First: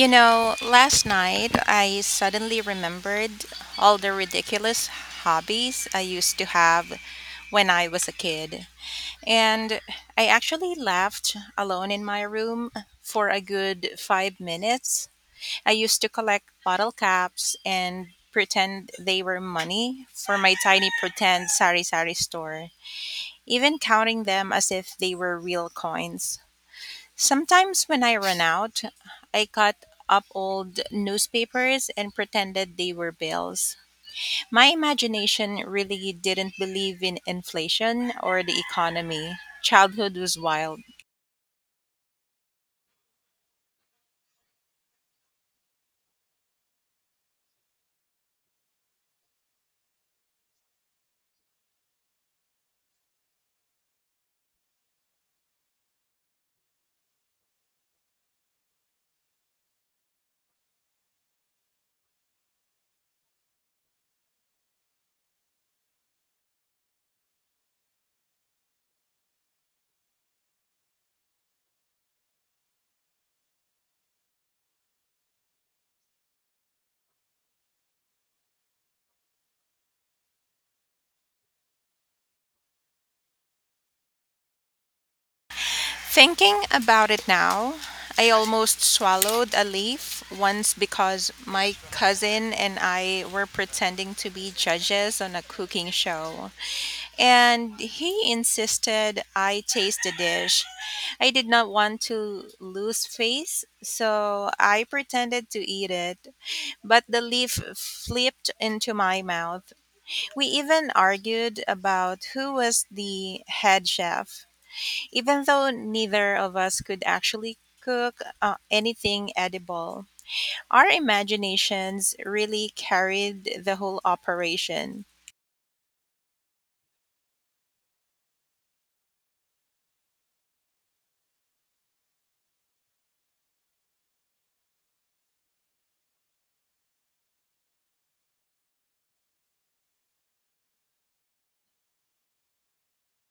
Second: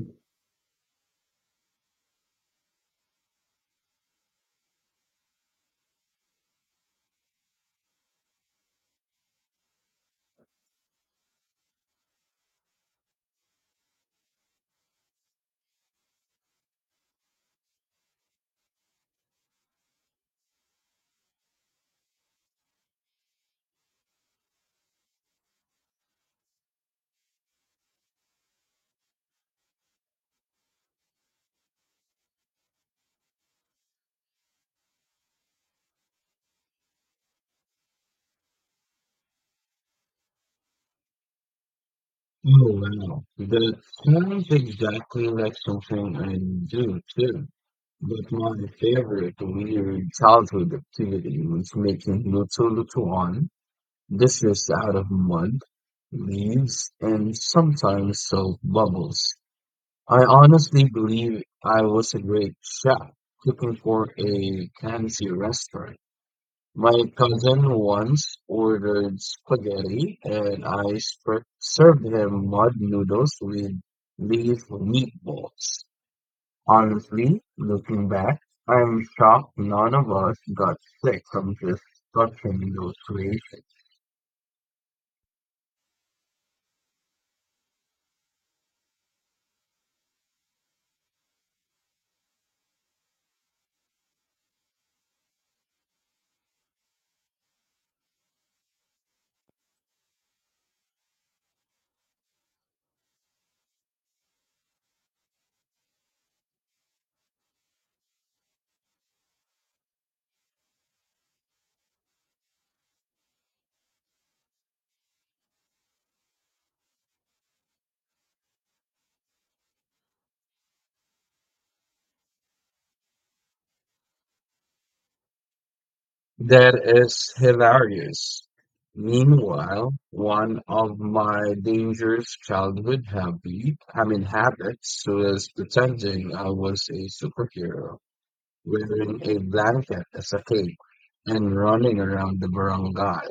Oh know, last night I suddenly remembered all the ridiculous hobbies I used to have when I was a kid. And I actually laughed alone in my room for a good 5 minutes. I used to collect bottle caps and pretend they were money for my tiny pretend sari sari store, even counting them as if they were real coins. Sometimes when I ran out, I cut up old newspapers and pretended they were bills. My imagination really didn't believe in inflation or the economy. Childhood was wild. wow, that sounds exactly like something I do too. But my favorite weird childhood activity was making little one dishes out of mud, leaves, and sometimes soap bubbles. I honestly believe I was a great chef cooking for a fancy restaurant. My cousin once ordered spaghetti and I served him mud noodles with leaf meatballs. Honestly, looking back, I'm shocked none of us got sick from just touching those creations. Thinking about it now, I almost swallowed a leaf once because my cousin and I were pretending to be judges on a cooking show, and he insisted I taste the dish. I did not want to lose face, so I pretended to eat it, but the leaf flipped into my mouth. We even argued about who was the head chef even though neither of us could actually cook anything edible. Our imaginations really carried the whole operation. That is hilarious. Meanwhile, one of my dangerous childhood habit, I mean habits, was pretending I was a superhero, wearing a blanket as a cape and running around the barangay.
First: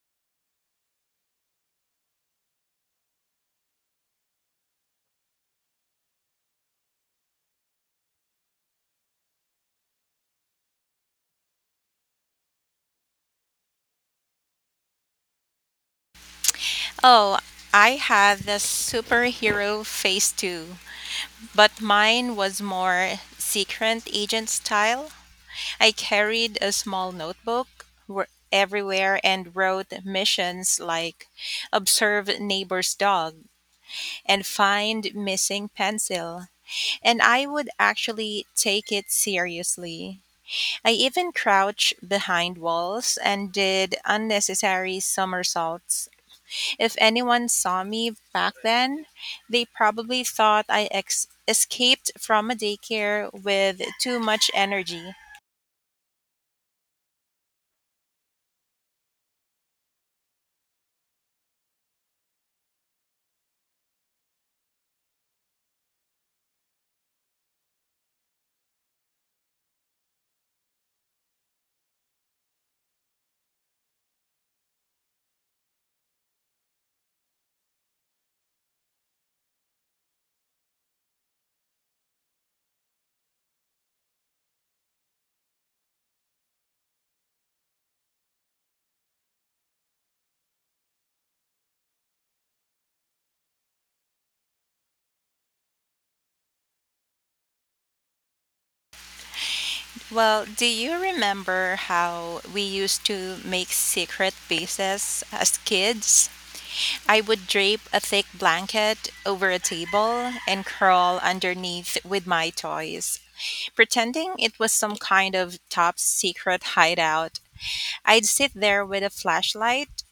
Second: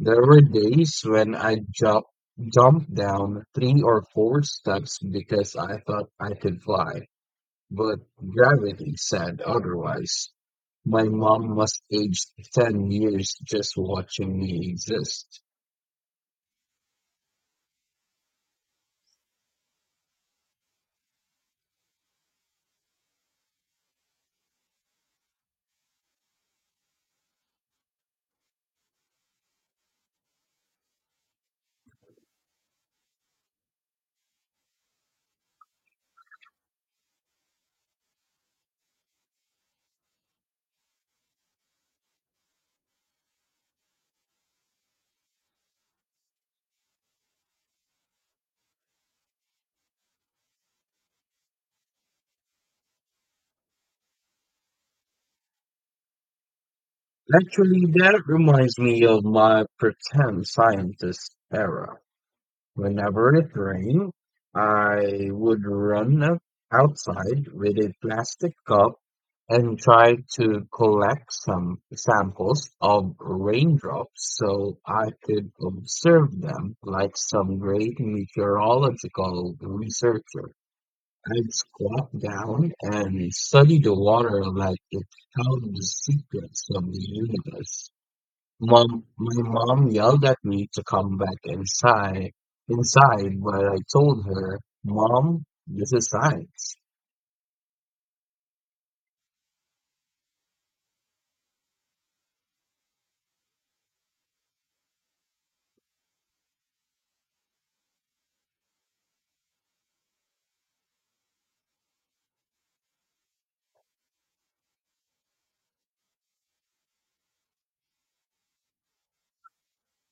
There were days when I jumped down three or four steps because I thought I could fly, but gravity said otherwise. My mom must age 10 years just watching me exist. Oh, I had the superhero face too, but mine was more secret agent style. I carried a small notebook everywhere and wrote missions like observe neighbor's dog and find missing pencil. And I would actually take it seriously. I even crouched behind walls and did unnecessary somersaults. If anyone saw me back then, they probably thought I escaped from a daycare with too much energy. Actually, that reminds me of my pretend scientist era. Whenever it rained, I would run up outside with a plastic cup and try to collect some samples of raindrops so I could observe them like some great meteorological researcher. I'd squat down and study the water like it held the secrets of the universe. Mom, my mom yelled at me to come back inside, but I told her, Mom, this is science. Well, do you remember how we used to make secret bases as kids? I would drape a thick blanket over a table and crawl underneath with my toys, pretending it was some kind of top secret hideout. I'd sit there with a flashlight,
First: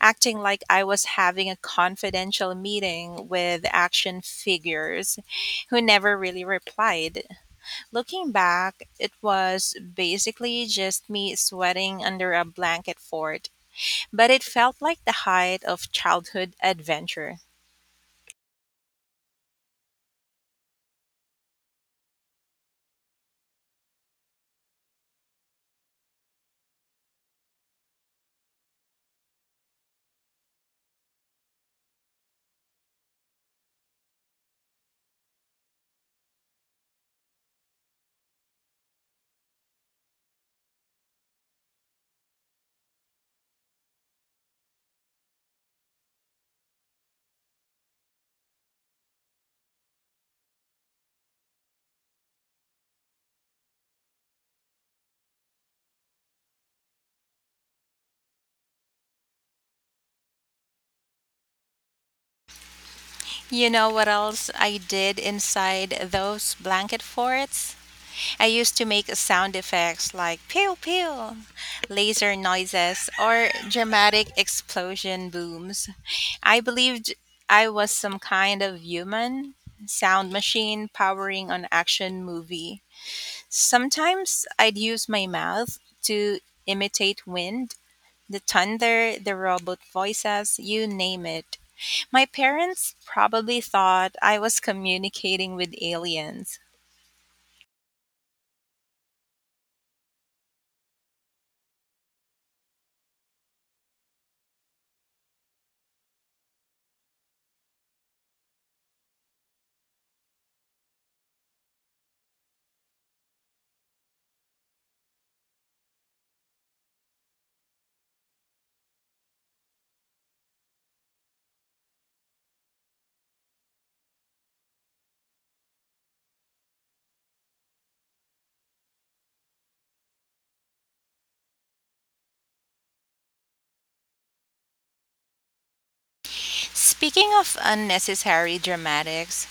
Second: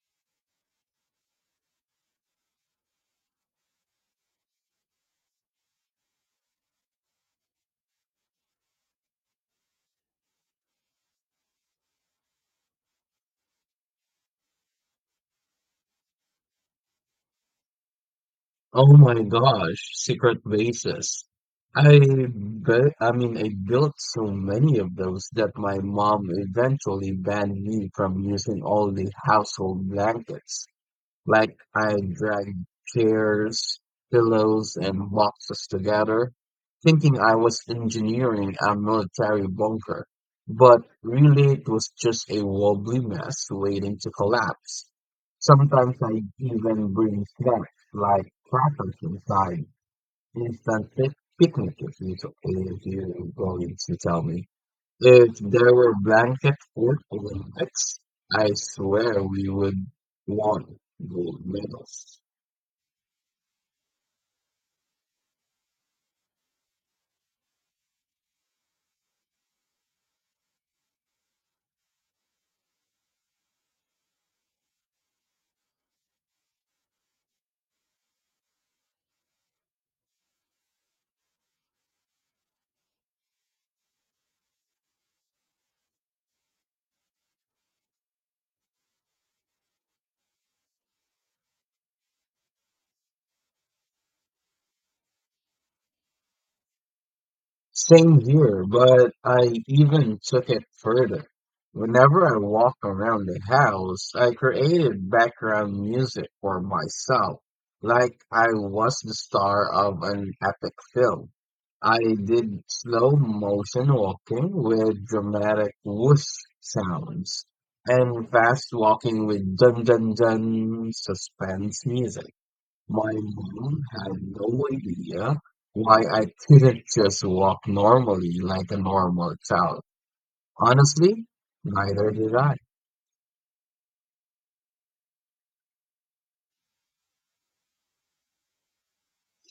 acting like I was having a confidential meeting with action figures who never really replied. Looking back, it was basically just me sweating under a blanket fort, but it felt like the height of childhood adventure. Oh my gosh, secret bases. I bet, I mean, I built so many of those that my mom eventually banned me from using all the household blankets. Like I dragged chairs, pillows, and boxes together, thinking I was engineering a military bunker. But really, it was just a wobbly mess waiting to collapse. Sometimes I even bring snacks like crackers inside, instant picnic if if you're going to tell me. If there were blanket food Olympics, I swear we would want gold medals. You know what else I did inside those blanket forts? I used to make sound effects like pew pew, laser noises, or dramatic explosion booms. I believed I was some kind of human sound machine powering an action movie. Sometimes I'd use my mouth to imitate wind, the thunder, the robot voices, you name it. My parents probably thought I was communicating with aliens. Same here, but I even took it further. Whenever I walk around the house, I created background music for myself, like I was the star of an epic film. I did slow motion walking with dramatic whoosh sounds and fast walking with dun dun dun suspense music. My mom had no idea why I couldn't just walk normally like a normal child. Honestly, neither did I. Speaking of unnecessary dramatics,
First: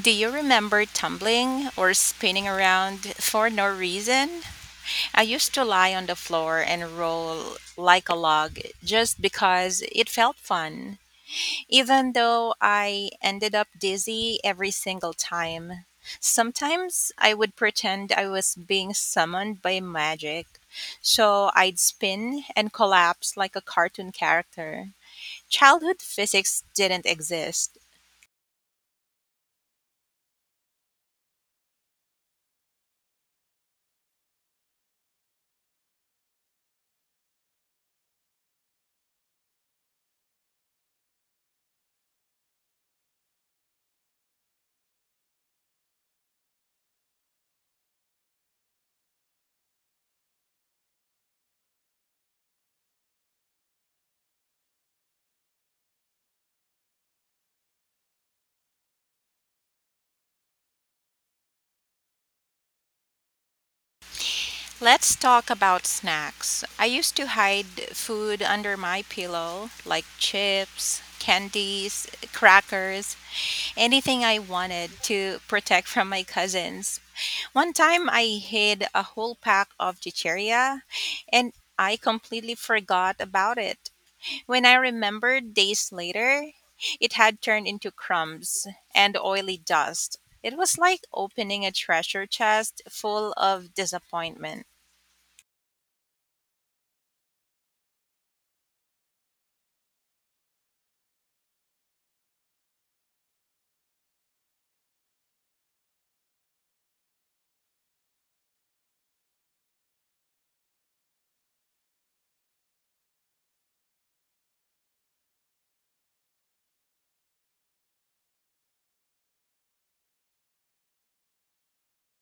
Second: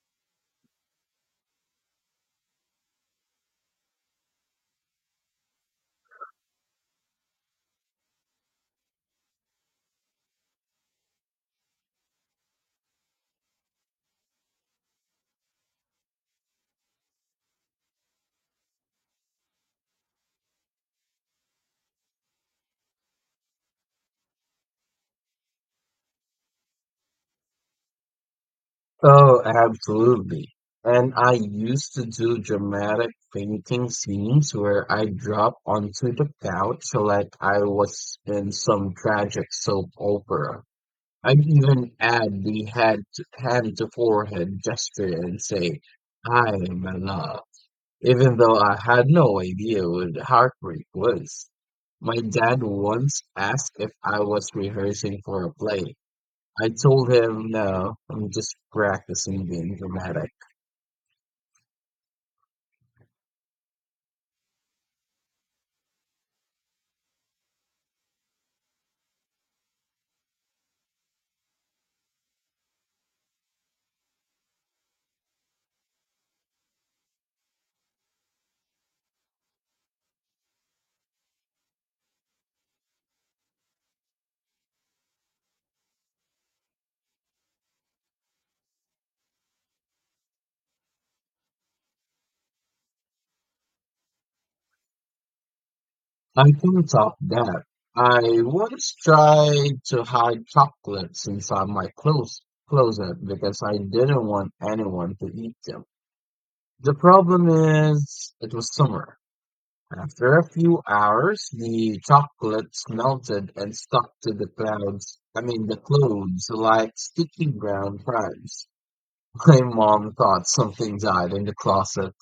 do you remember tumbling or spinning around for no reason? I used to lie on the floor and roll like a log just because it felt fun, even though I ended up dizzy every single time. Sometimes I would pretend I was being summoned by magic, so I'd spin and collapse like a cartoon character. Childhood physics didn't exist. Oh, absolutely. And I used to do dramatic fainting scenes where I drop onto the couch like I was in some tragic soap opera. I'd even add the head to, hand to forehead gesture and say, "Hi, my love." even though I had no idea what heartbreak was. My dad once asked if I was rehearsing for a play. I told him, no, I'm just practicing being dramatic. Let's talk about snacks. I used to hide food under my pillow, like chips, candies, crackers, anything I wanted to protect from my cousins. One time I hid a whole pack of chicheria and I completely forgot about it. When I remembered days later, it had turned into crumbs and oily dust. It was like opening a treasure chest full of disappointment. I can top that. I once tried to hide chocolates inside my clothes closet because I didn't want anyone to eat them. The problem is, it was summer After a few hours, the chocolates melted and stuck to the clouds, I mean, the clothes like sticky brown crumbs. My mom thought something died in the closet.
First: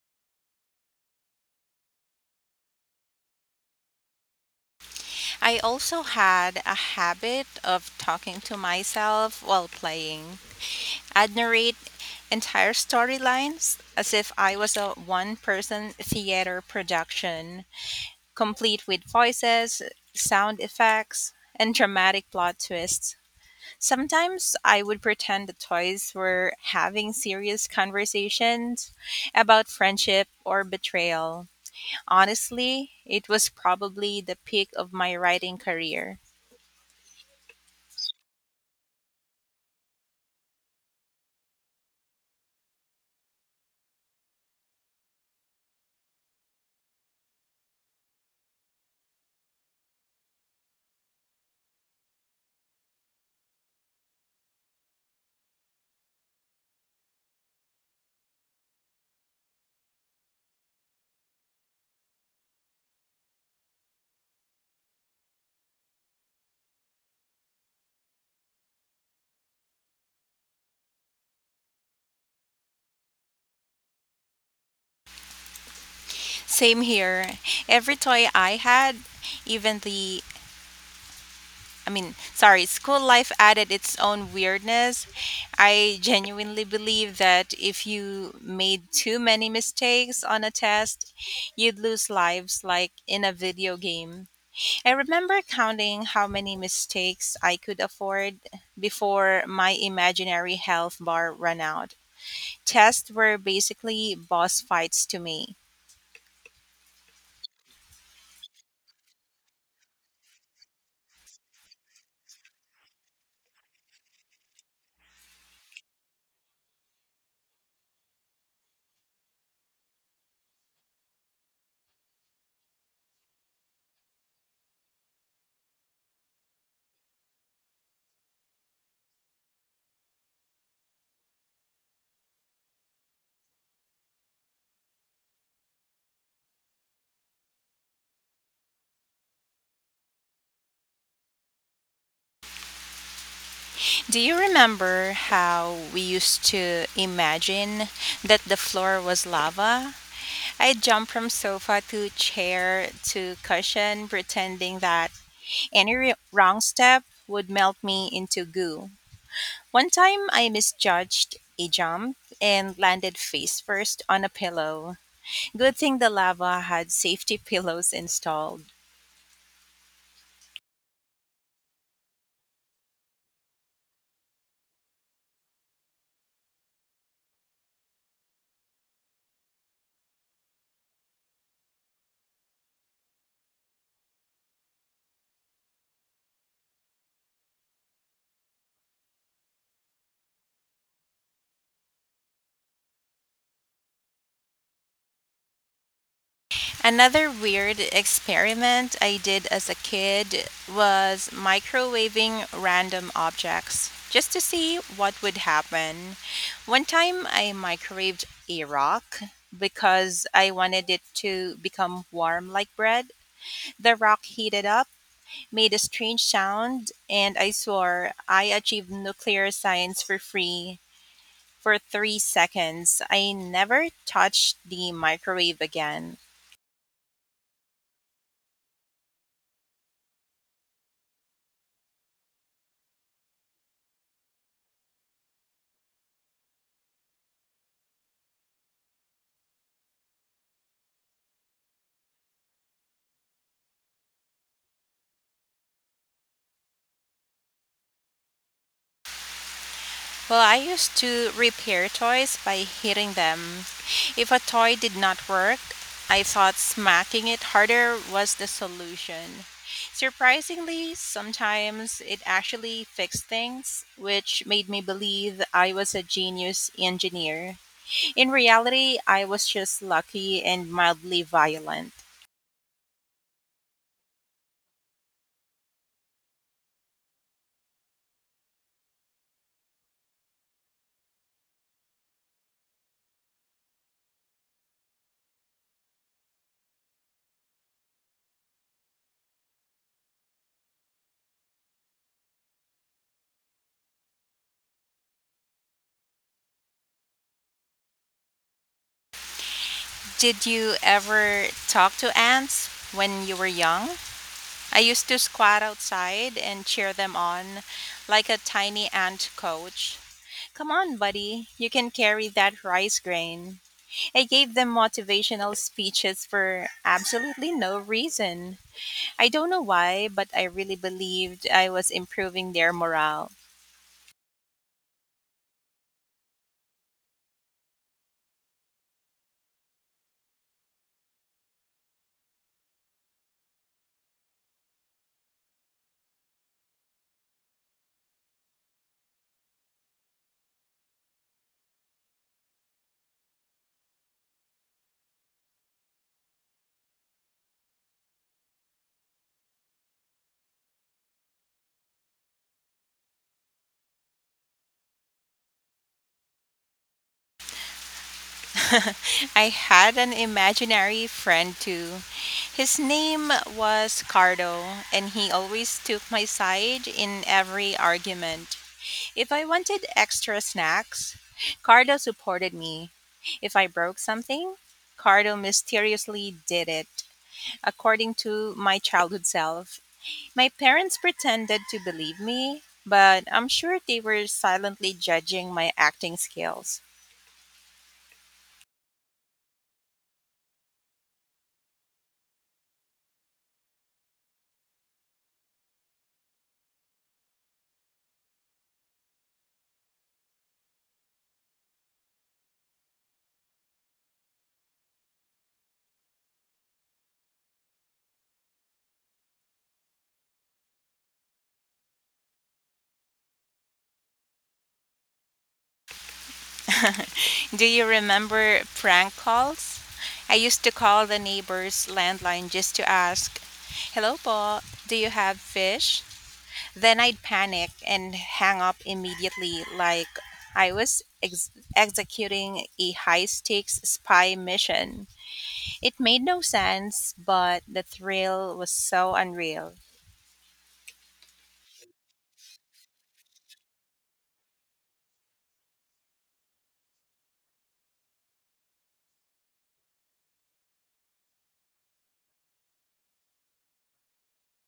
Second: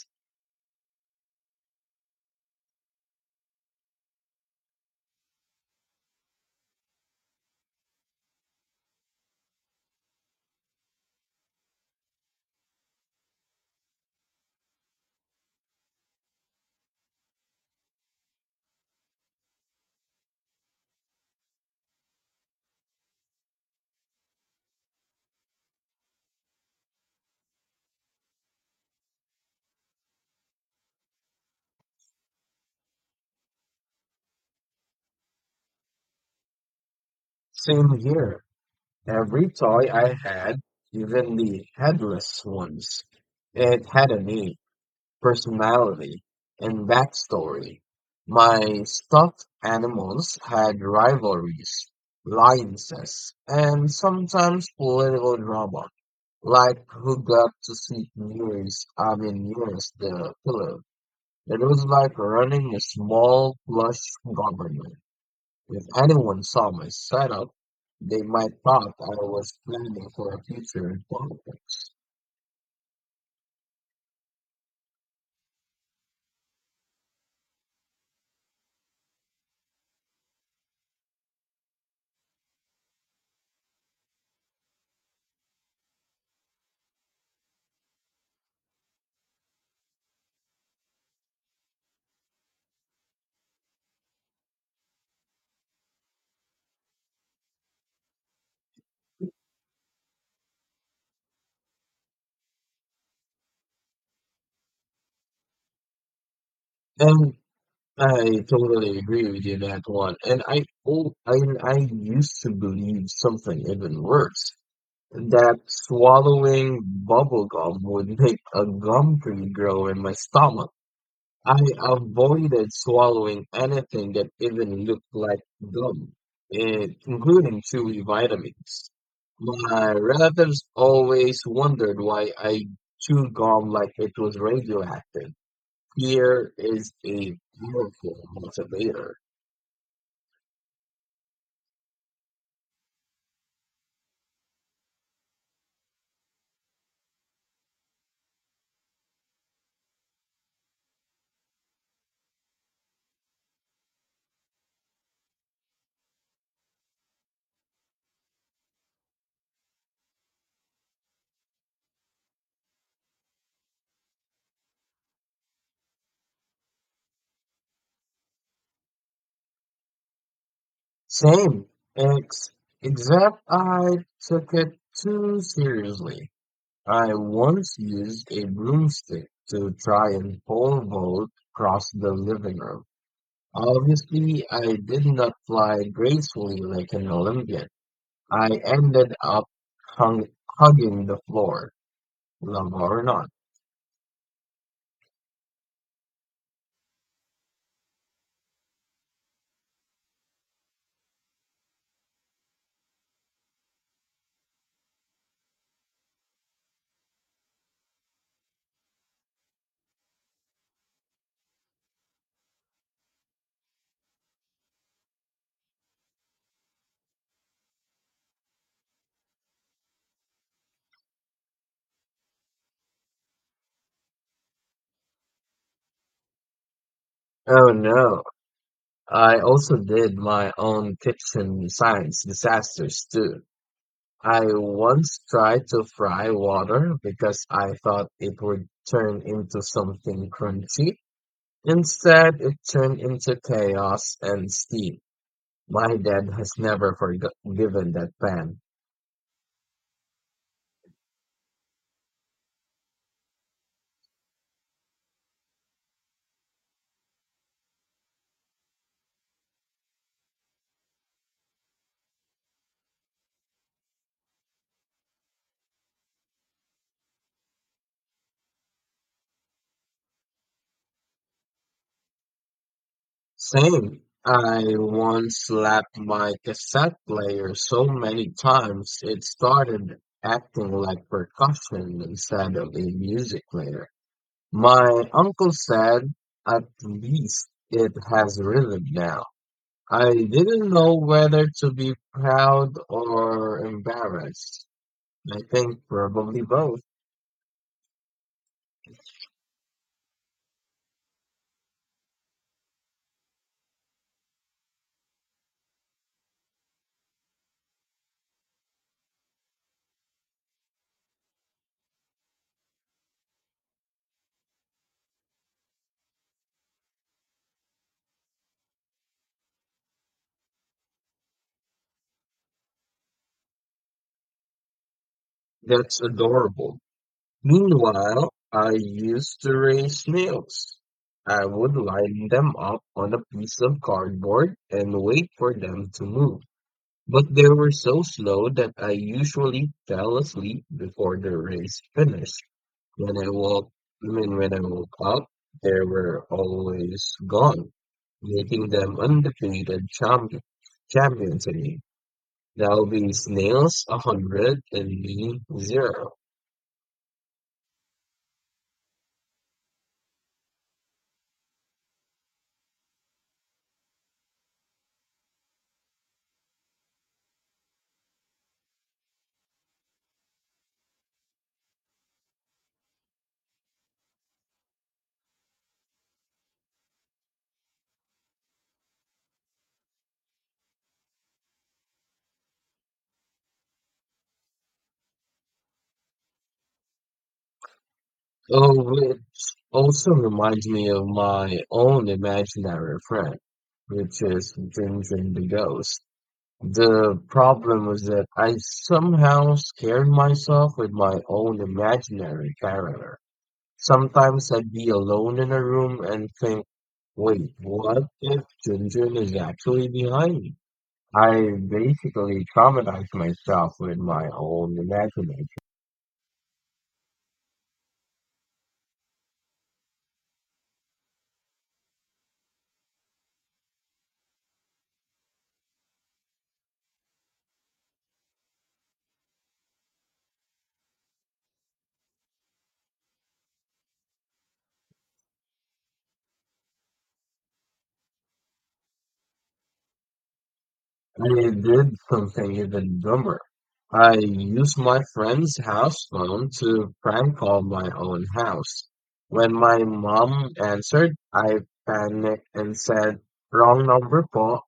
I also had a habit of talking to myself while playing. I'd narrate entire storylines as if I was a one person theater production, complete with voices, sound effects, and dramatic plot twists. Sometimes I would pretend the toys were having serious conversations about friendship or betrayal. Honestly, it was probably the peak of my writing career. Same here. Every toy I had, even the headless ones, it had a name. Personality and backstory. My stuffed animals had rivalries, alliances, and sometimes political drama, like who got to sit nearest, I mean, nearest the pillow. It was like running a small, plush government. If anyone saw my setup, they might thought I was planning for a future in politics. Same here. Every toy I had, even the I mean, sorry, school life added its own weirdness. I genuinely believe that if you made too many mistakes on a test, you'd lose lives like in a video game. I remember counting how many mistakes I could afford before my imaginary health bar ran out. Tests were basically boss fights to me. And I totally agree with you on that one. And I oh, I used to believe something even worse, that swallowing bubble gum would make a gum tree grow in my stomach. I avoided swallowing anything that even looked like gum, including chewy vitamins. My relatives always wondered why I chewed gum like it was radioactive. Fear is a powerful motivator. Do you remember how we used to imagine that the floor was lava? I'd jump from sofa to chair to cushion, pretending that any wrong step would melt me into goo. One time I misjudged a jump and landed face first on a pillow. Good thing the lava had safety pillows installed. Same, ex except I took it too seriously. I once used a broomstick to try and pole vault across the living room. Obviously, I did not fly gracefully like an Olympian. I ended up hung, hugging the floor, love or not. Another weird experiment I did as a kid was microwaving random objects just to see what would happen. One time I microwaved a rock because I wanted it to become warm like bread. The rock heated up, made a strange sound, and I swore I achieved nuclear science for free. For 3 seconds, I never touched the microwave again. Oh no, I also did my own kitchen science disasters too. I once tried to fry water because I thought it would turn into something crunchy. Instead, it turned into chaos and steam. My dad has never forgiven that pan. Well, I used to repair toys by hitting them. If a toy did not work, I thought smacking it harder was the solution. Surprisingly, sometimes it actually fixed things, which made me believe I was a genius engineer. In reality, I was just lucky and mildly violent. Same. I once slapped my cassette player so many times it started acting like percussion instead of a music player. My uncle said, at least it has rhythm now. I didn't know whether to be proud or embarrassed. I think probably both. Did you ever talk to ants when you were young? I used to squat outside and cheer them on like a tiny ant coach. Come on, buddy, you can carry that rice grain. I gave them motivational speeches for absolutely no reason. I don't know why, but I really believed I was improving their morale. That's adorable. Meanwhile, I used to raise snails. I would line them up on a piece of cardboard and wait for them to move. But they were so slow that I usually fell asleep before the race finished. When I woke, I mean, when I woke up, they were always gone, making them undefeated champions again. That'll be snails 100 and me zero. I had an imaginary friend too. His name was Cardo, and he always took my side in every argument. If I wanted extra snacks, Cardo supported me. If I broke something, Cardo mysteriously did it, according to my childhood self. My parents pretended to believe me, but I'm sure they were silently judging my acting skills. Oh, which also reminds me of my own imaginary friend, which is Jinjin the ghost. The problem was that I somehow scared myself with my own imaginary character. Sometimes I'd be alone in a room and think, wait, what if Junjun is actually behind me? I basically traumatized myself with my own imagination. Do you remember prank calls? I used to call the neighbor's landline just to ask, Hello, Paul, do you have fish? Then I'd panic and hang up immediately, like I was executing a high stakes spy mission. It made no sense, but the thrill was so unreal. I did something even dumber. I used my friend's house phone to prank call my own house. When my mom answered, I panicked and said, wrong number po.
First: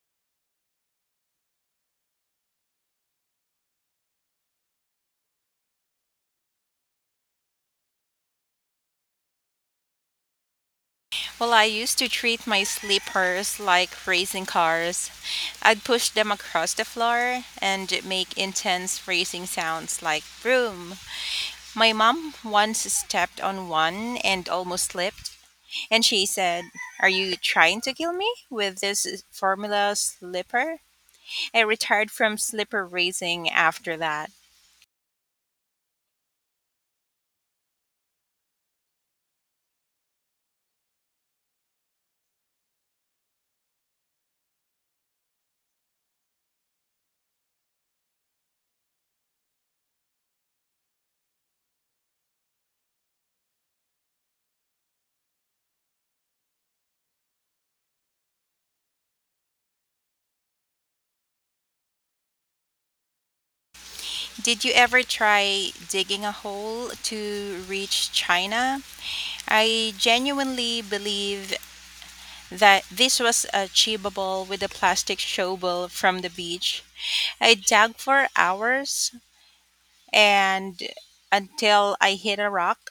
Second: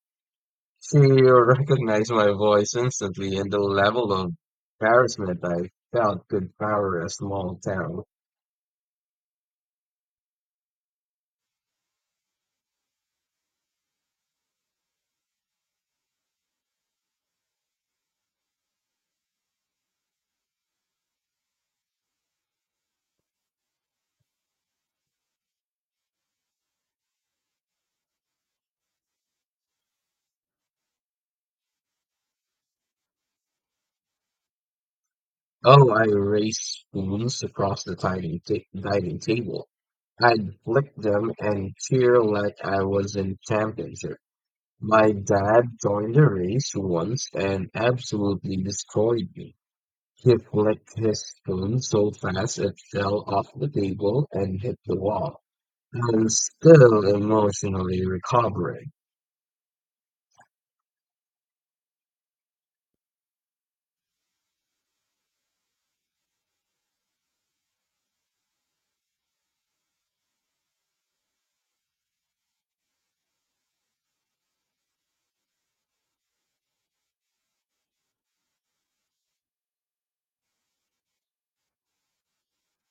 She recognized my voice instantly, and the level of embarrassment I felt could power a small town. Well, I used to treat my sleepers like racing cars. I'd push them across the floor and make intense racing sounds like vroom. My mom once stepped on one and almost slipped. And she said, Are you trying to kill me with this formula slipper? I retired from slipper racing after that. Oh, I raced spoons across the dining table. I'd flick them and cheer like I was in championship. My dad joined the race once and absolutely destroyed me. He flicked his spoon so fast it fell off the table and hit the wall. I'm still emotionally recovering. Did you ever try digging a hole to reach China? I genuinely believe that this was achievable with a plastic shovel from the beach. I dug for hours and until I hit a rock.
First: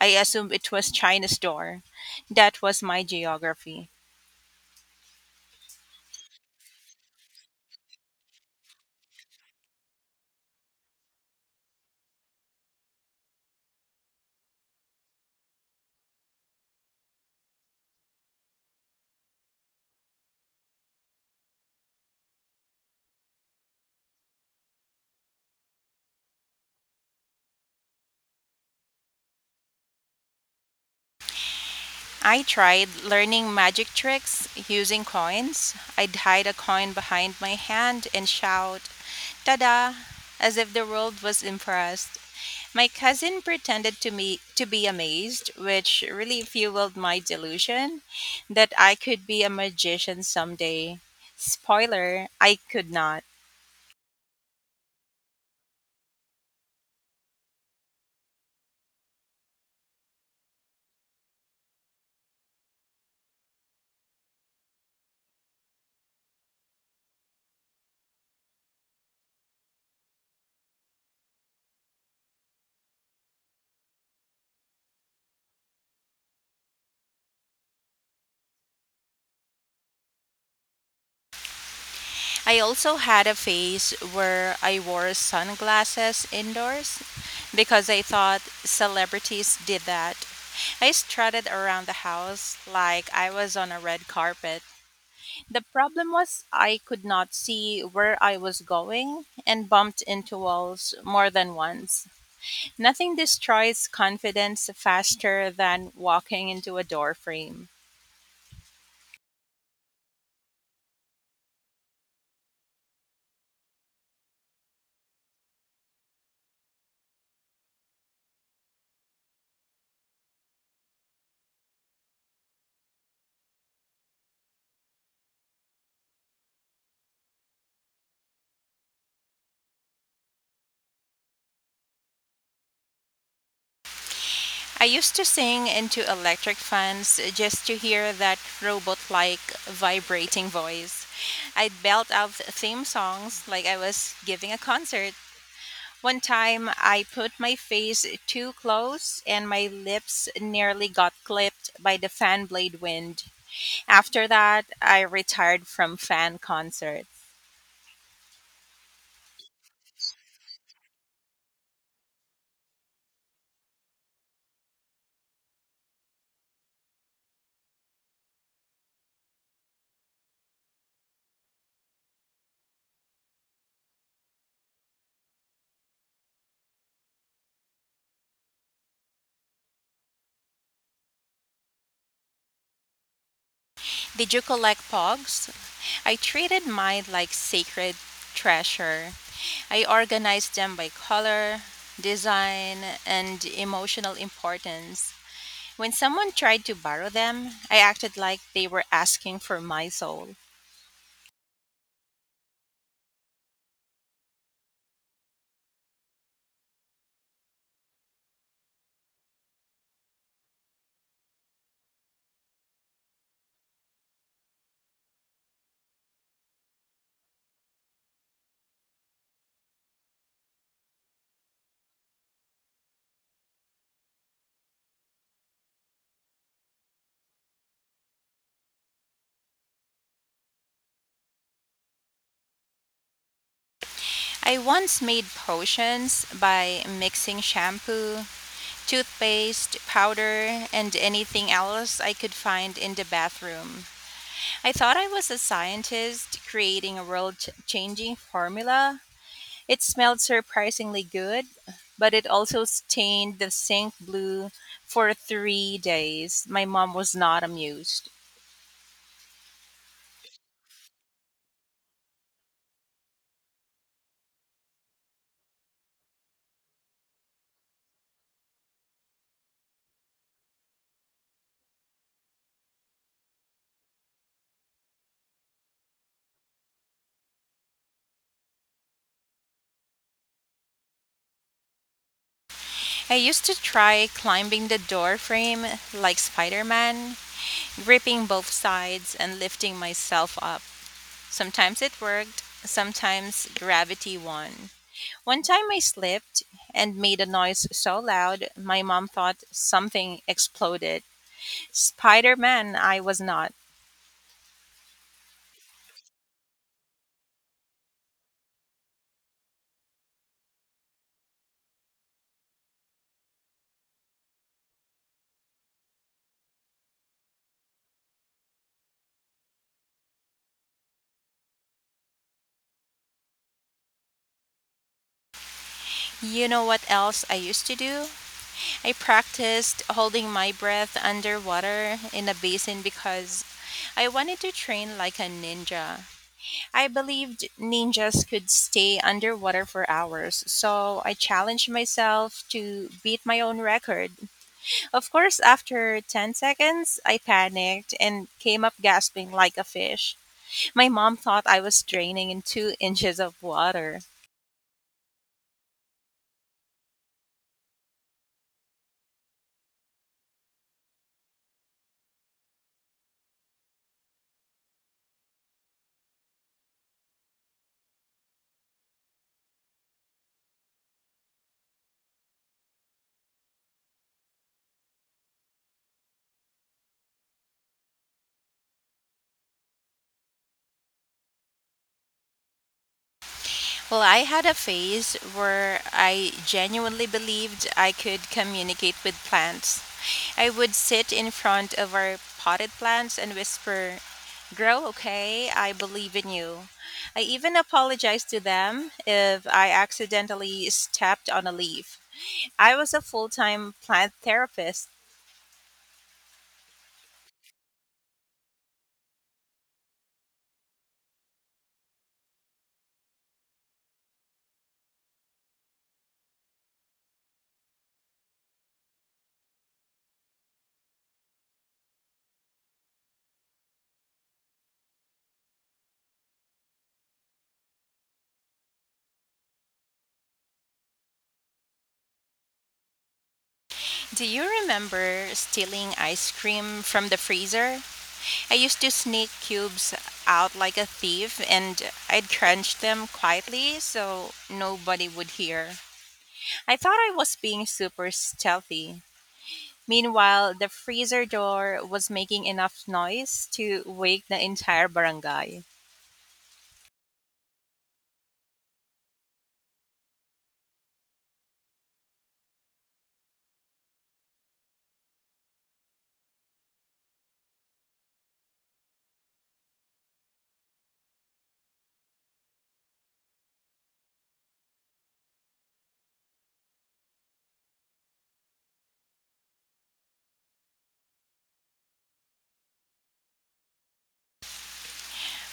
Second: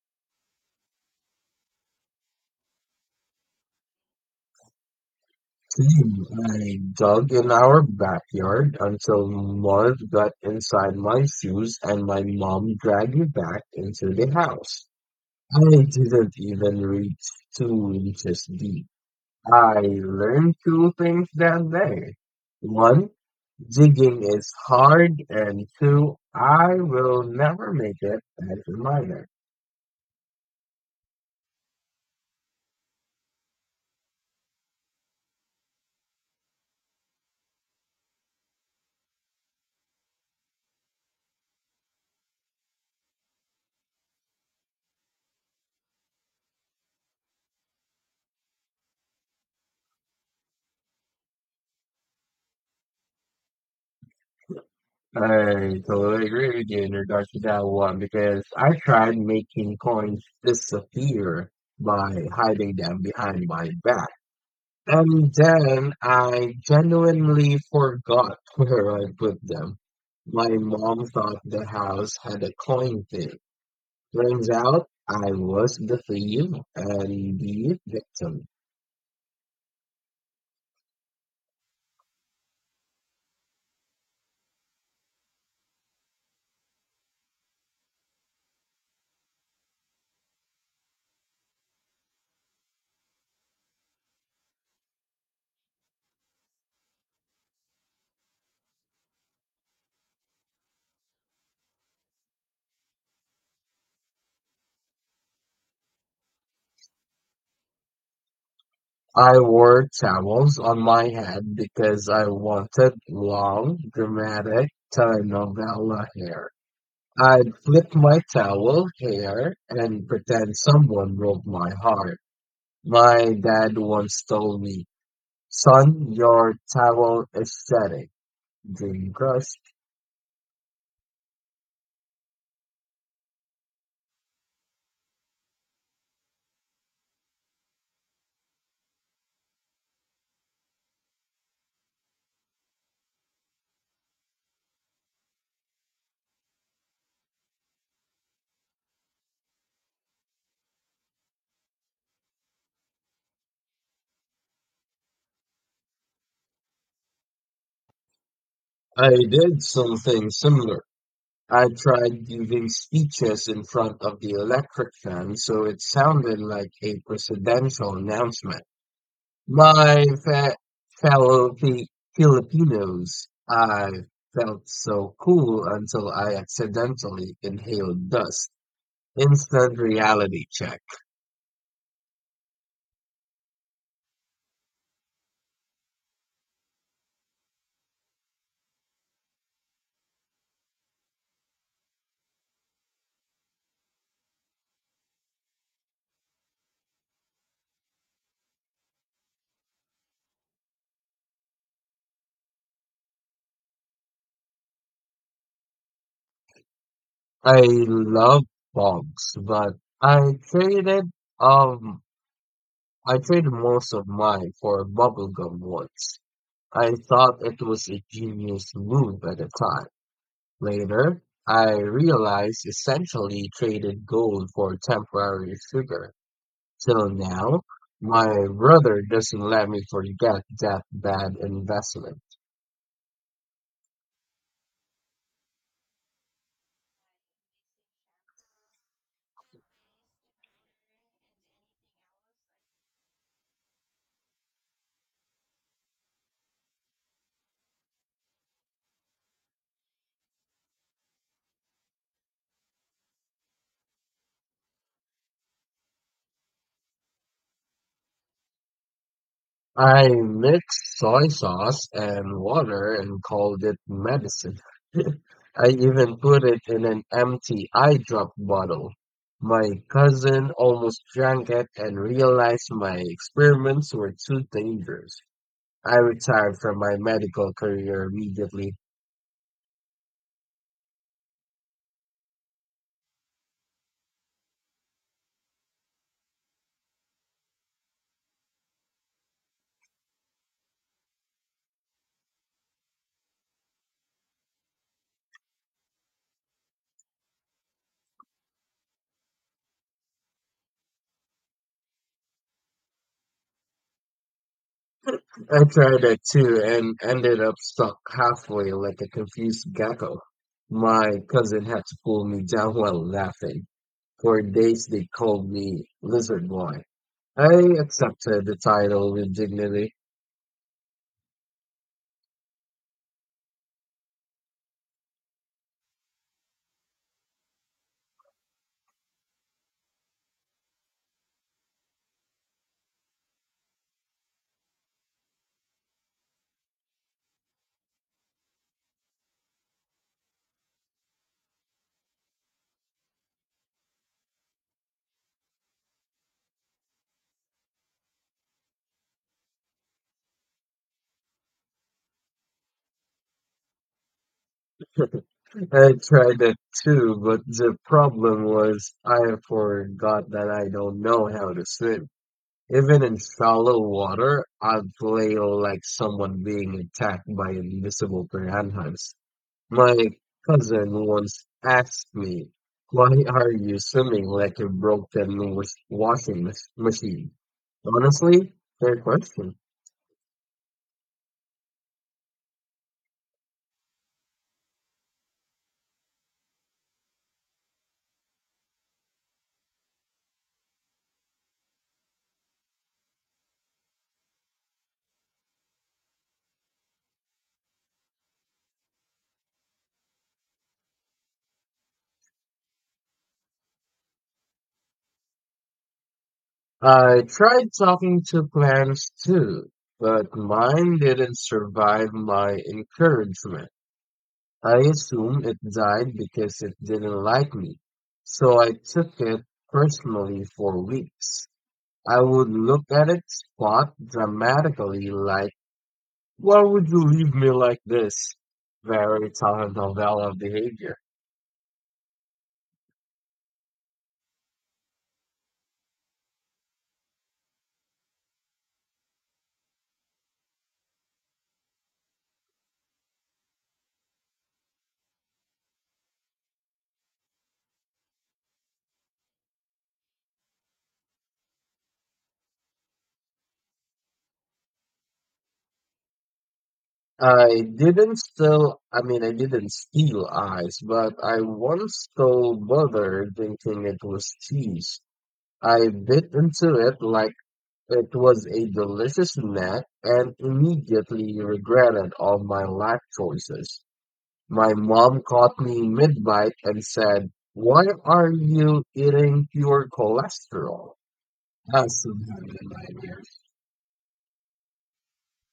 I assumed it was China's door. That was my geography. Same. I dug in our backyard until mud got inside my shoes and my mom dragged me back into the house. I didn't even reach 2 inches deep. I learned two things that day. One, digging is hard, and two, I will never make it as a miner. I tried learning magic tricks using coins. I'd hide a coin behind my hand and shout, "Tada!" as if the world was impressed. My cousin pretended to me to be amazed, which really fueled my delusion that I could be a magician someday. Spoiler, I could not. I totally agree with you in regards to that one because I tried making coins disappear by hiding them behind my back. And then I genuinely forgot where I put them. My mom thought the house had a coin thing. Turns out I was the thief and the victim. I also had a phase where I wore sunglasses indoors because I thought celebrities did that. I strutted around the house like I was on a red carpet. The problem was I could not see where I was going and bumped into walls more than once. Nothing destroys confidence faster than walking into a door frame. I wore towels on my head because I wanted long, dramatic telenovela hair. I'd flip my towel hair and pretend someone broke my heart. My dad once told me, Son, your towel aesthetic, dream crush. I used to sing into electric fans just to hear that robot like vibrating voice. I'd belt out theme songs like I was giving a concert. One time I put my face too close and my lips nearly got clipped by the fan blade wind. After that, I retired from fan concerts. I did something similar. I tried giving speeches in front of the electric fan so it sounded like a presidential announcement. My fe fellow Fi Filipinos, I felt so cool until I accidentally inhaled dust. Instant reality check. Did you collect pogs? I treated mine like sacred treasure. I organized them by color, design, and emotional importance. When someone tried to borrow them, I acted like they were asking for my soul. I love bugs, but I traded um I traded most of mine for bubblegum once. I thought it was a genius move at the time. Later, I realized essentially traded gold for temporary sugar. Till now, my brother doesn't let me forget that bad investment. I once made potions by mixing shampoo, toothpaste, powder, and anything else I could find in the bathroom. I thought I was a scientist creating a world changing formula. It smelled surprisingly good, but it also stained the sink blue for 3 days. My mom was not amused. I mixed soy sauce and water and called it medicine. I even put it in an empty eye drop bottle. My cousin almost drank it and realized my experiments were too dangerous. I retired from my medical career immediately. I used to try climbing the door frame like Spider Man, gripping both sides and lifting myself up. Sometimes it worked, sometimes gravity won. One time I slipped and made a noise so loud my mom thought something exploded. Spider Man, I was not. I tried that too and ended up stuck halfway like a confused gecko. My cousin had to pull me down while laughing. For days they called me Lizard Boy. I accepted the title with dignity. You know what else I used to do? I practiced holding my breath underwater in a basin because I wanted to train like a ninja. I believed ninjas could stay underwater for hours, so I challenged myself to beat my own record. Of course, after 10 seconds, I panicked and came up gasping like a fish. My mom thought I was draining in two inches of water. I tried that too, but the problem was I forgot that I don't know how to swim. Even in shallow water, I'd play like someone being attacked by invisible piranhas. My cousin once asked me, Why are you swimming like a broken washing machine? Honestly, fair question. Well, I had a phase where I genuinely believed I could communicate with plants. I would sit in front of our potted plants and whisper, Grow, okay? I believe in you. I even apologized to them if I accidentally stepped on a leaf. I was a full time plant therapist. I tried talking to plants too, but mine didn't survive my encouragement. I assume it died because it didn't like me, so I took it personally for weeks. I would look at its spot dramatically like, Why would you leave me like this? Very telenovela behavior. Do you remember stealing ice cream from the freezer? I used to sneak cubes out like a thief and I'd crunch them quietly so nobody would hear. I thought I was being super stealthy. Meanwhile, the freezer door was making enough noise to wake the entire barangay. I didn't steal, I mean, I didn't steal eyes, but I once stole butter thinking it was cheese. I bit into it like it was a delicious snack and immediately regretted all my life choices. My mom caught me mid-bite and said, Why are you eating pure cholesterol? That's a bad.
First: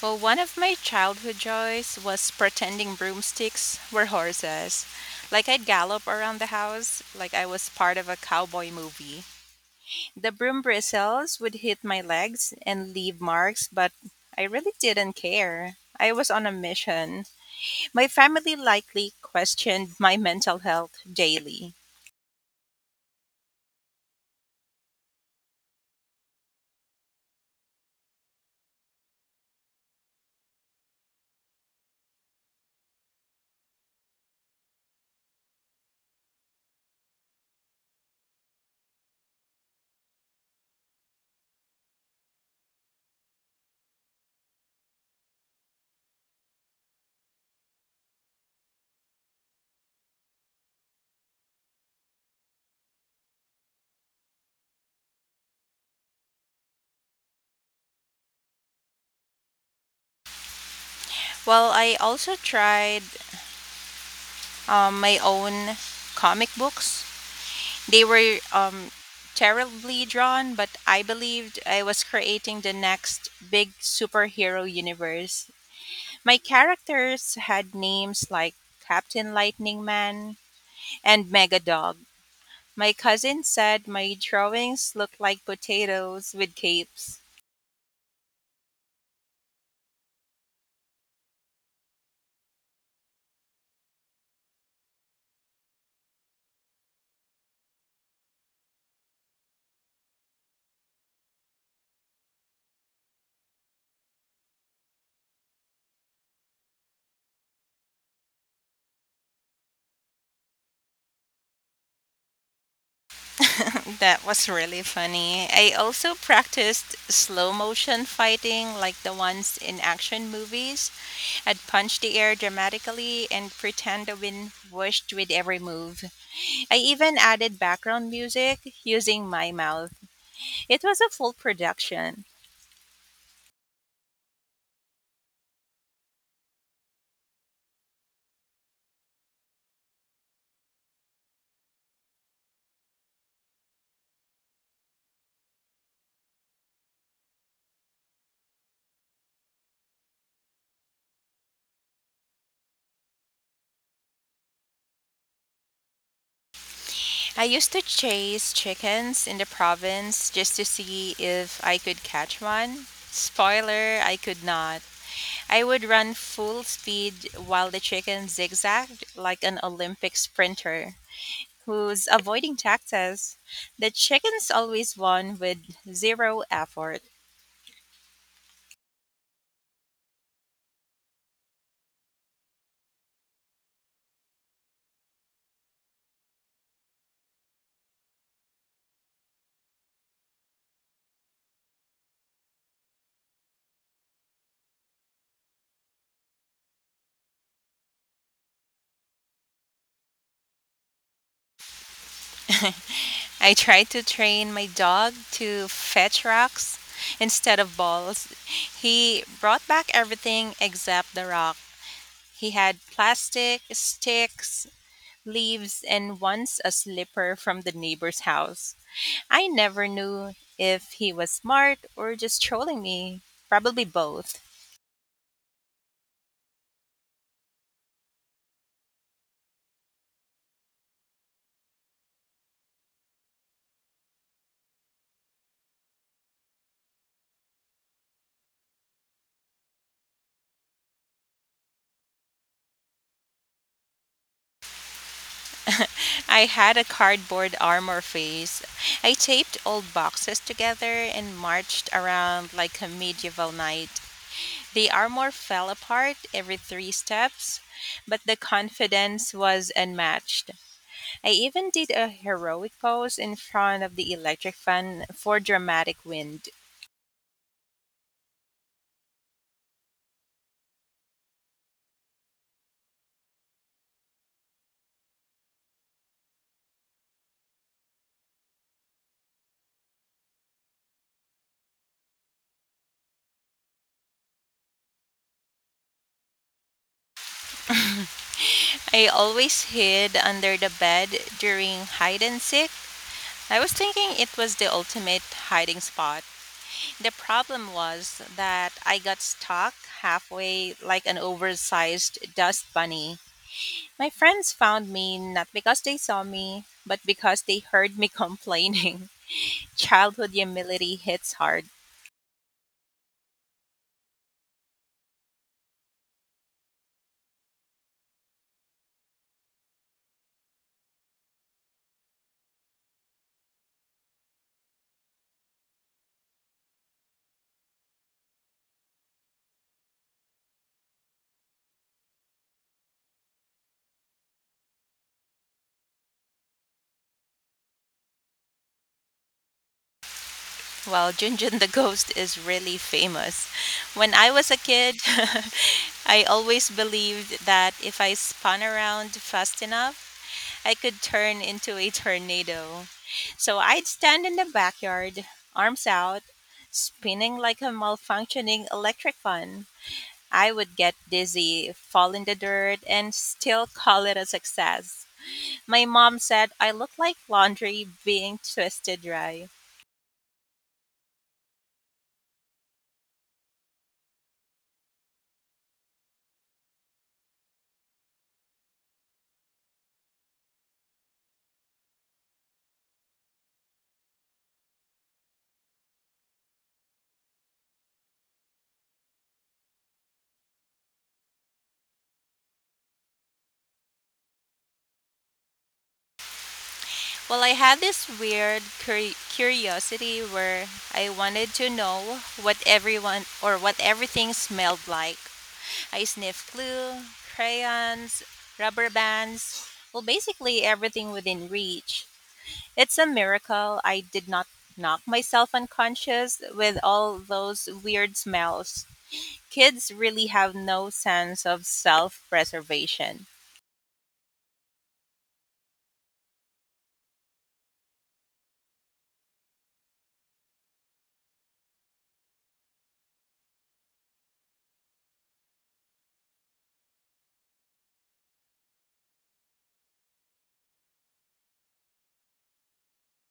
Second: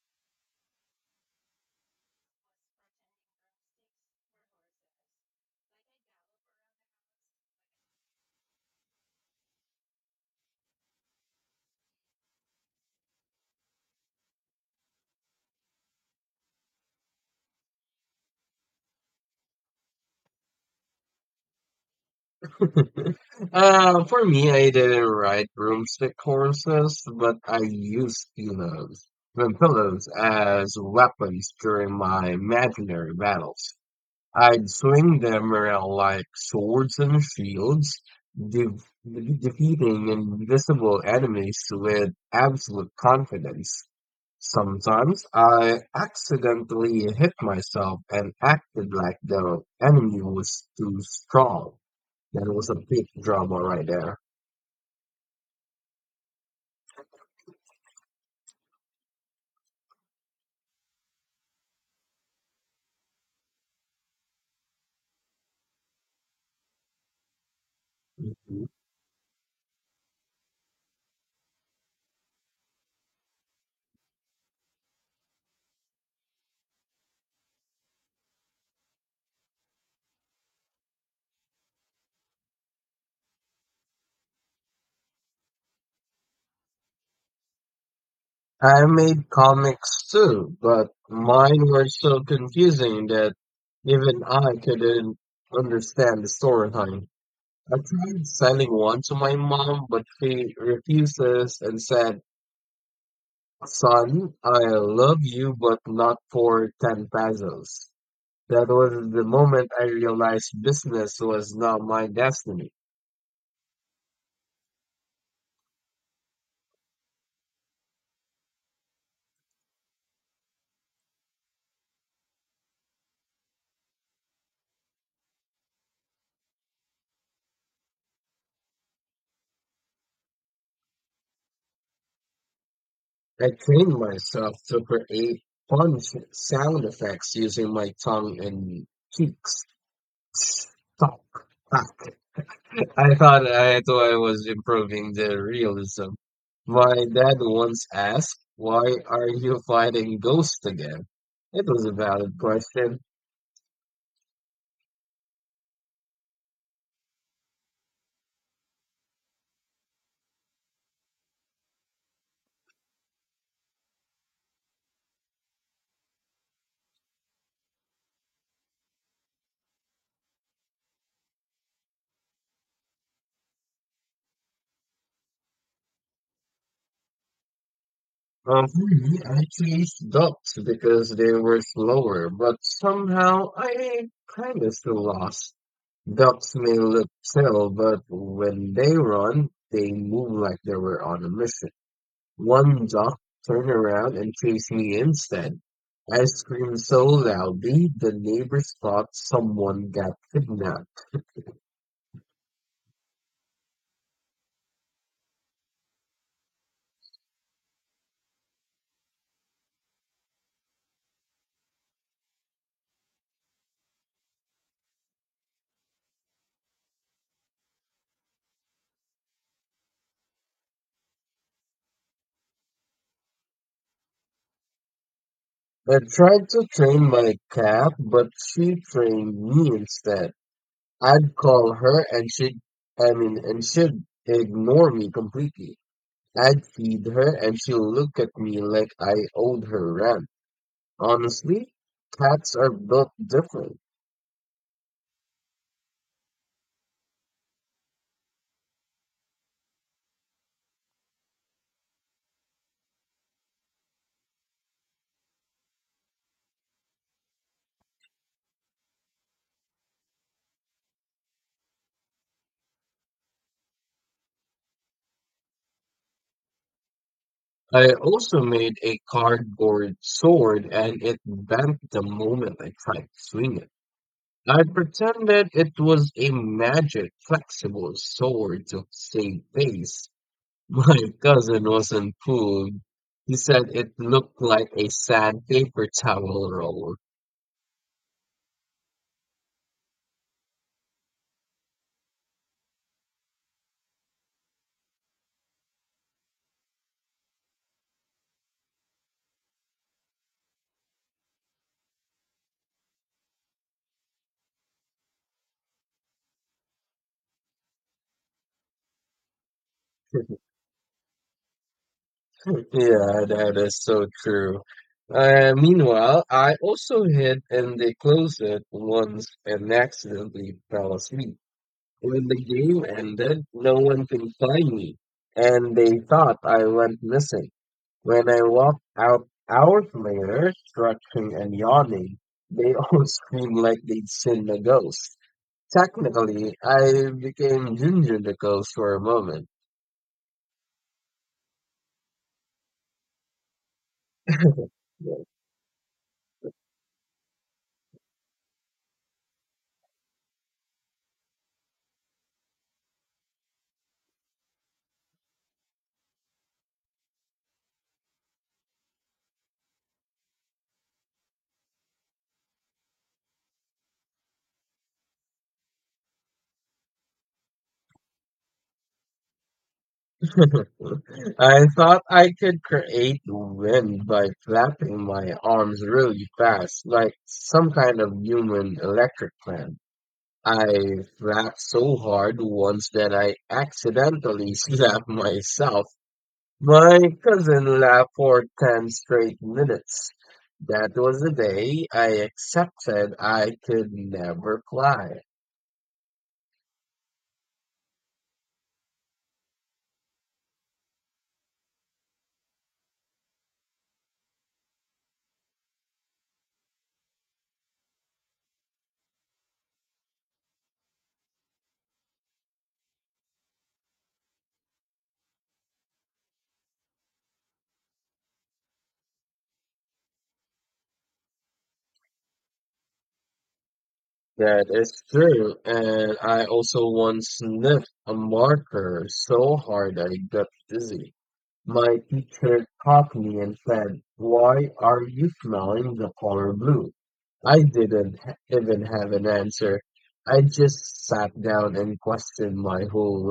Well, one of my childhood joys was pretending broomsticks were horses. Like I'd gallop around the house like I was part of a cowboy movie. The broom bristles would hit my legs and leave marks, but I really didn't care. I was on a mission. My family likely questioned my mental health daily. For me, I didn't ride broomstick horses, but I used pillows and pillows as weapons during my imaginary battles. I'd swing them around like swords and shields, de defeating invisible enemies with absolute confidence. Sometimes I accidentally hit myself and acted like the enemy was too strong. That was a big drama right there. Well, I also tried my own comic books. They were Mhm. Terribly drawn, but I believed I was creating the next big superhero universe. My characters had names like Captain Lightning Man and Mega Dog. My cousin said my drawings looked like potatoes with capes. I made comics too, but mine were so confusing that even I couldn't understand the storyline. I tried selling one to my mom, but she refuses and said, Son, I love you, but not for 10 pesos. That was the moment I realized business was not my destiny. That was really funny. I also practiced slow motion fighting like the ones in action movies. I'd punch the air dramatically and pretend the wind whooshed with every move. I even added background music using my mouth. It was a full production. I trained myself to create fun sound effects using my tongue and cheeks. Talk, talk. I thought I was improving the realism. My dad once asked, "Why are you fighting ghosts again?" It was a valid question. I used to chase chickens in the province just to see if I could catch one. Spoiler, I could not. I would run full speed while the chicken zigzagged like an Olympic sprinter who's avoiding taxes. The chickens always won with zero effort. For me, I chased ducks because they were slower, but somehow I kind of still lost. Ducks may look chill, but when they run, they move like they were on a mission. One duck turned around and chased me instead. I screamed so loudly, the neighbors thought someone got kidnapped. I tried to train my dog to fetch rocks instead of balls. He brought back everything except the rock. He had plastic, sticks, leaves, and once a slipper from the neighbor's house. I never knew if he was smart or just trolling me. Probably both. I tried to train my cat, but she trained me instead. I'd call her and and she'd ignore me completely. I'd feed her and she'd look at me like I owed her ransom. Honestly, cats are built different. I had a cardboard armor face. I taped old boxes together and marched around like a medieval knight. The armor fell apart every three steps, but the confidence was unmatched. I even did a heroic pose in front of the electric fan for dramatic wind. I also made a cardboard sword and it bent the moment I tried to swing it. I pretended it was a magic flexible sword to save face. My cousin wasn't fooled. He said it looked like a sandpaper towel roll. I always hid under the bed during hide and seek. I was thinking it was the ultimate hiding spot. The problem was that I got stuck halfway like an oversized dust bunny. My friends found me not because they saw me, but because they heard me complaining. Childhood humility hits hard. Yeah, that is so true. Meanwhile, I also hid in the closet once and accidentally fell asleep. When the game ended, no one could find me, and they thought I went missing. When I walked out hours later, stretching and yawning, they all screamed like they'd seen a ghost. Technically, I became Junjun the ghost for a moment. Well, Junjun the Ghost is really famous. When I was a kid, I always believed that if I spun around fast enough, I could turn into a tornado. So I'd stand in the backyard, arms out, spinning like a malfunctioning electric fan. I would get dizzy, fall in the dirt, and still call it a success. My mom said I looked like laundry being twisted dry. I thought I could create wind by flapping my arms really fast, like some kind of human electric fan. I flapped so hard once that I accidentally slapped myself. My cousin laughed for 10 straight minutes. That was the day I accepted I could never fly. Well, I had this weird curiosity where I wanted to know what everyone or what everything smelled like. I sniffed glue, crayons, rubber bands, well, basically everything within reach. It's a miracle I did not knock myself unconscious with all those weird smells. Kids really have no sense of self preservation. That is true, and I also once sniffed a marker so hard I got dizzy. My teacher caught me and said, "Why are you smelling the color blue?" I didn't even have an answer. I just sat down and questioned my whole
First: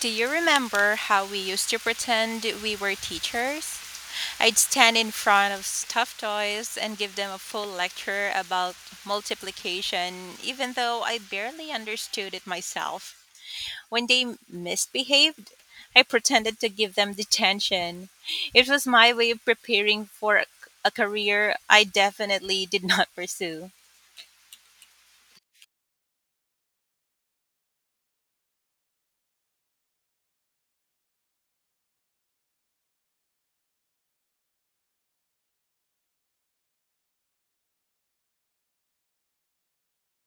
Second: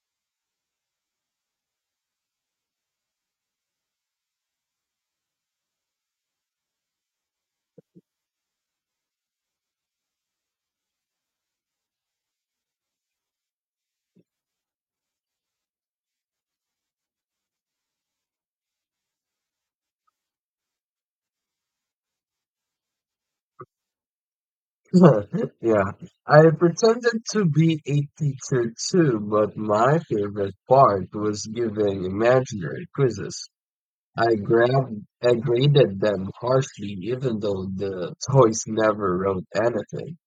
Do you remember how we used to pretend we were teachers? I'd stand in front of stuffed toys and give them a full lecture about multiplication, even though I barely understood it myself. When they misbehaved, I pretended to give them detention. It was my way of preparing for a career I definitely did not pursue. life. Yeah, I pretended to be a teacher too, but my favorite part was giving imaginary quizzes. I graded them harshly, even though the toys never wrote anything.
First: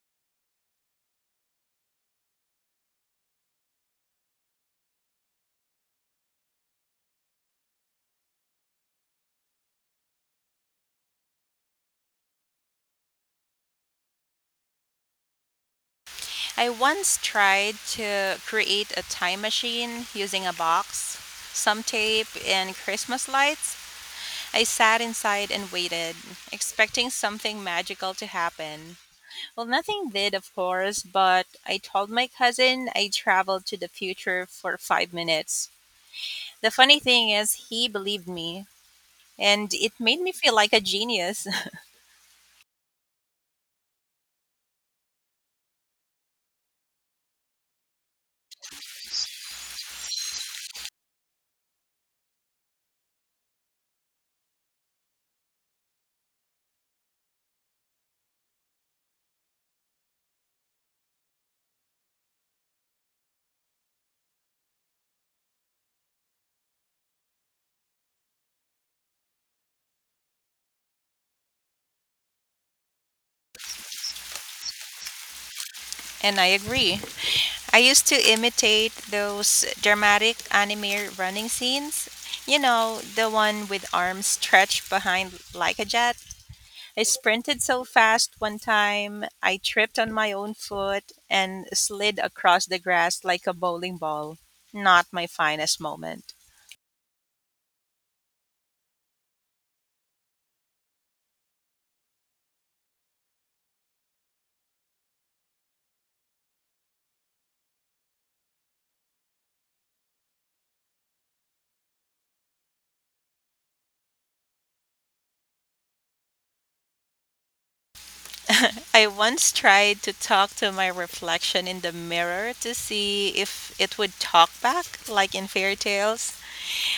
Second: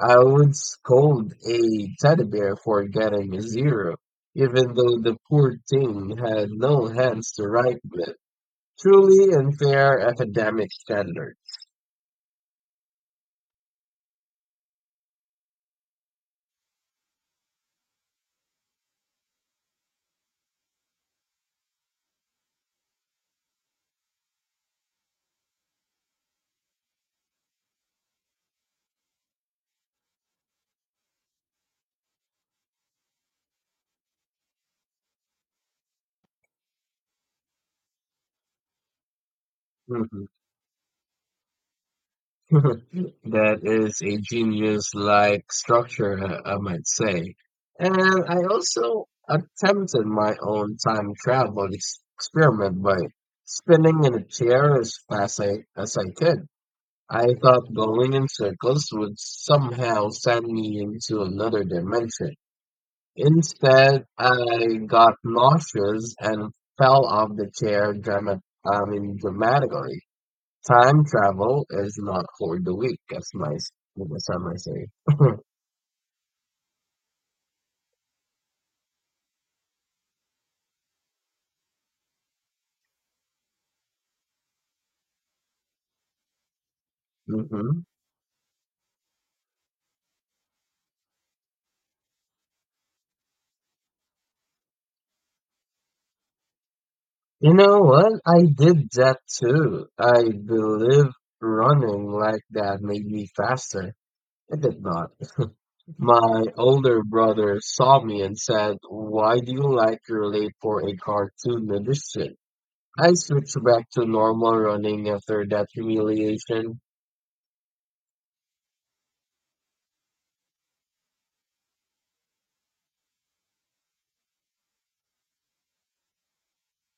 I would scold a teddy bear for getting a zero, even though the poor thing had no hands to write with. Truly unfair academic standards. I once tried to create a time machine using a box, some tape, and Christmas lights. I sat inside and waited, expecting something magical to happen. Well, nothing did, of course, but I told my cousin I traveled to the future for 5 minutes. The funny thing is, he believed me, and it made Mhm. me feel like a genius, That is a genius-like structure, I might say. And I also attempted my own time travel ex experiment by spinning in a chair as as I could. I thought going in circles would somehow send me into another dimension. Instead, I got nauseous and fell off the chair dramatically. Time travel is not for the weak, as some might say. and I agree. I used to imitate those dramatic anime running scenes. You know, the one with arms stretched behind like a jet. I sprinted Hmm. so fast one time, I tripped on my own foot and slid across the grass like a bowling ball. Not my finest moment. You know what? I did that too. I believe running like that made me faster. It did not. My older brother saw me and said, "Why do you like you're late for a cartoon audition?" I switched back to normal running after that humiliation. I once tried to talk to my reflection in the mirror to see if it would talk back, like in fairy tales.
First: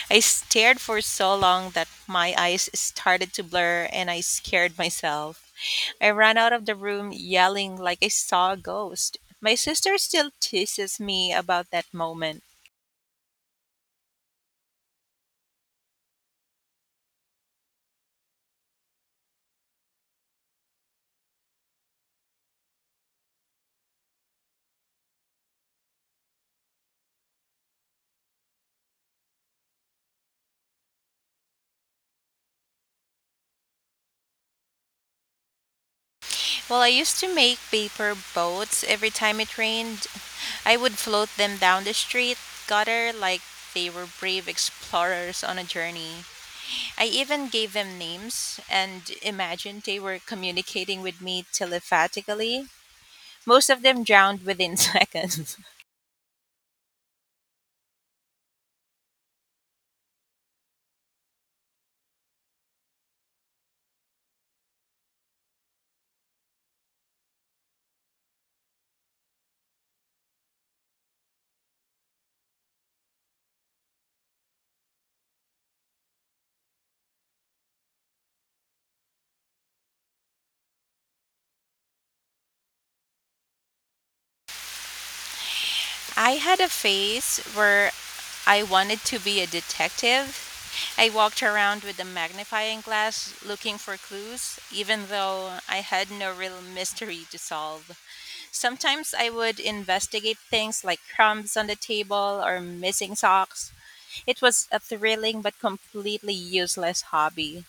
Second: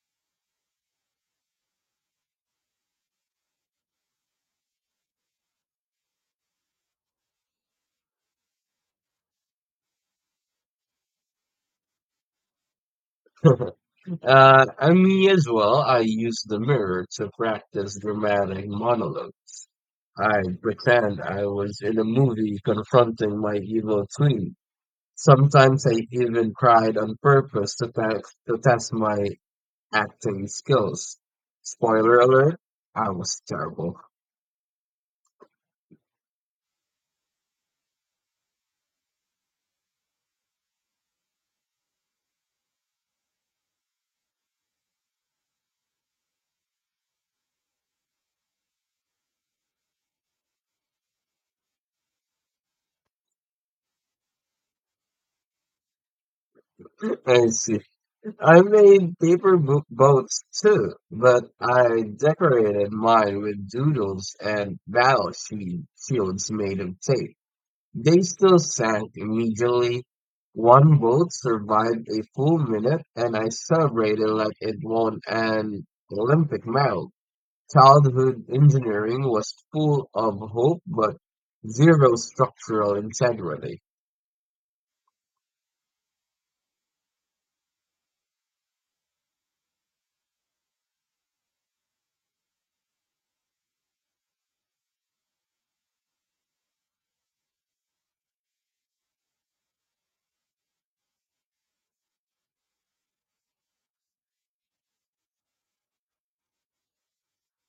I stared for so long that my eyes started to blur and I scared myself. I ran out of the room yelling like I saw a ghost. My sister still teases me about that moment. And me as well. I used the mirror to practice dramatic monologue. I pretend I was in a movie confronting my evil twin. Sometimes I even cried on purpose to test my acting skills. Spoiler alert, I was terrible. Well, I used to make paper boats every time it rained. I would float them down the street gutter like they were brave explorers on a journey. I even gave them names and imagined they were communicating with me telepathically. Most of them drowned within seconds. And see, I made paper boats too, but I decorated mine with doodles and battle shields made of tape. They still sank immediately. One boat survived a full minute, and I celebrated like it won an Olympic medal. Childhood engineering was full of hope, but zero structural integrity. I had a phase where I wanted to be a detective. I walked around with a magnifying glass looking for clues, even though I had no real mystery to solve. Sometimes I would investigate things like crumbs on the table or missing socks. It was a thrilling but completely useless hobby.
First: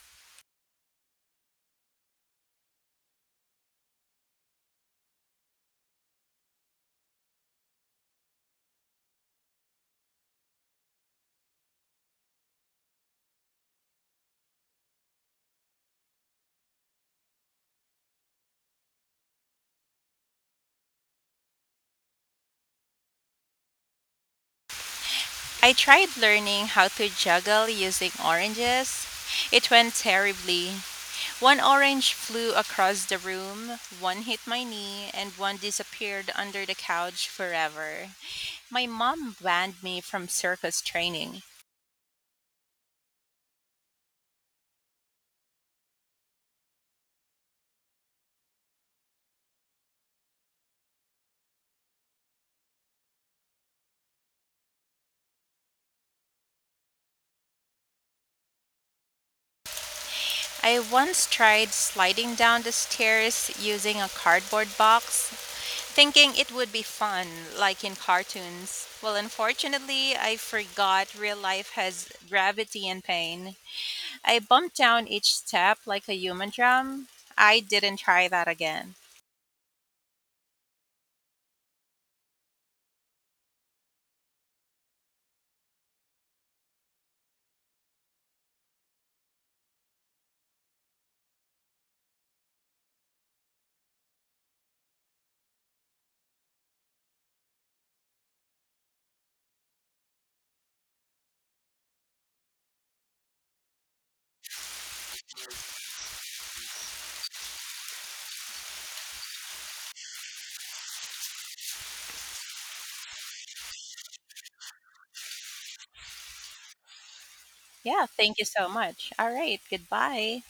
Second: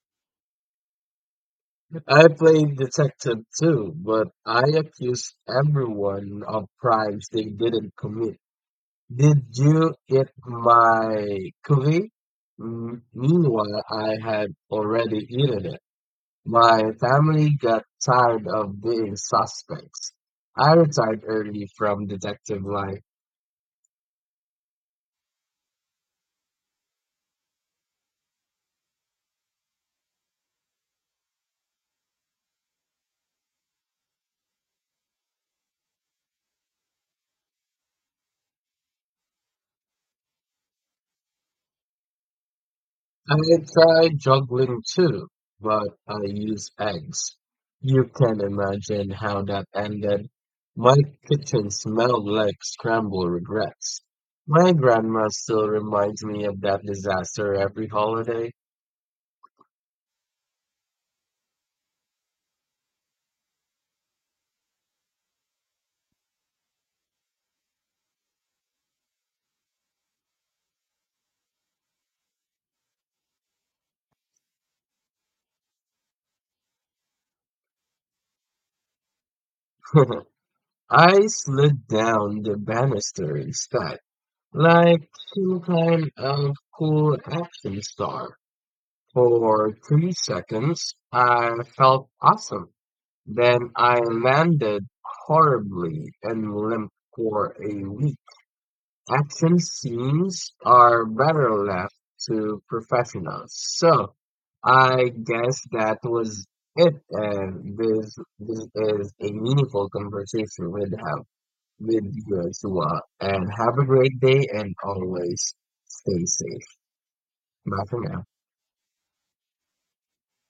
I played detective too, but I accused everyone of crimes they didn't commit. Did you eat my cookie? Meanwhile, I had already eaten it. My family got tired of being suspects. I retired early from detective life. I tried learning how to juggle using oranges. It went terribly. One orange flew across the room, one hit my knee, and one disappeared under the couch forever. My mom banned me from circus training. I tried juggling too, but I used eggs. You can imagine how that ended. My kitchen smelled like scrambled regrets. My grandma still reminds me of that disaster every holiday. I once tried sliding down the stairs using a cardboard box, thinking it would be fun, like in cartoons. Well, unfortunately, I forgot real life has gravity and pain. I bumped down each step like a human drum. I didn't try that again. I slid down the banister instead, like some kind of cool action star. For 3 seconds, I felt awesome. Then I landed horribly and limped for a week. Action scenes are better left to professionals. So I guess that was it. And this is a meaningful conversation we'd have with you as well. And have a great day and always stay safe. Bye for Yeah, now. thank you so much. All right, goodbye.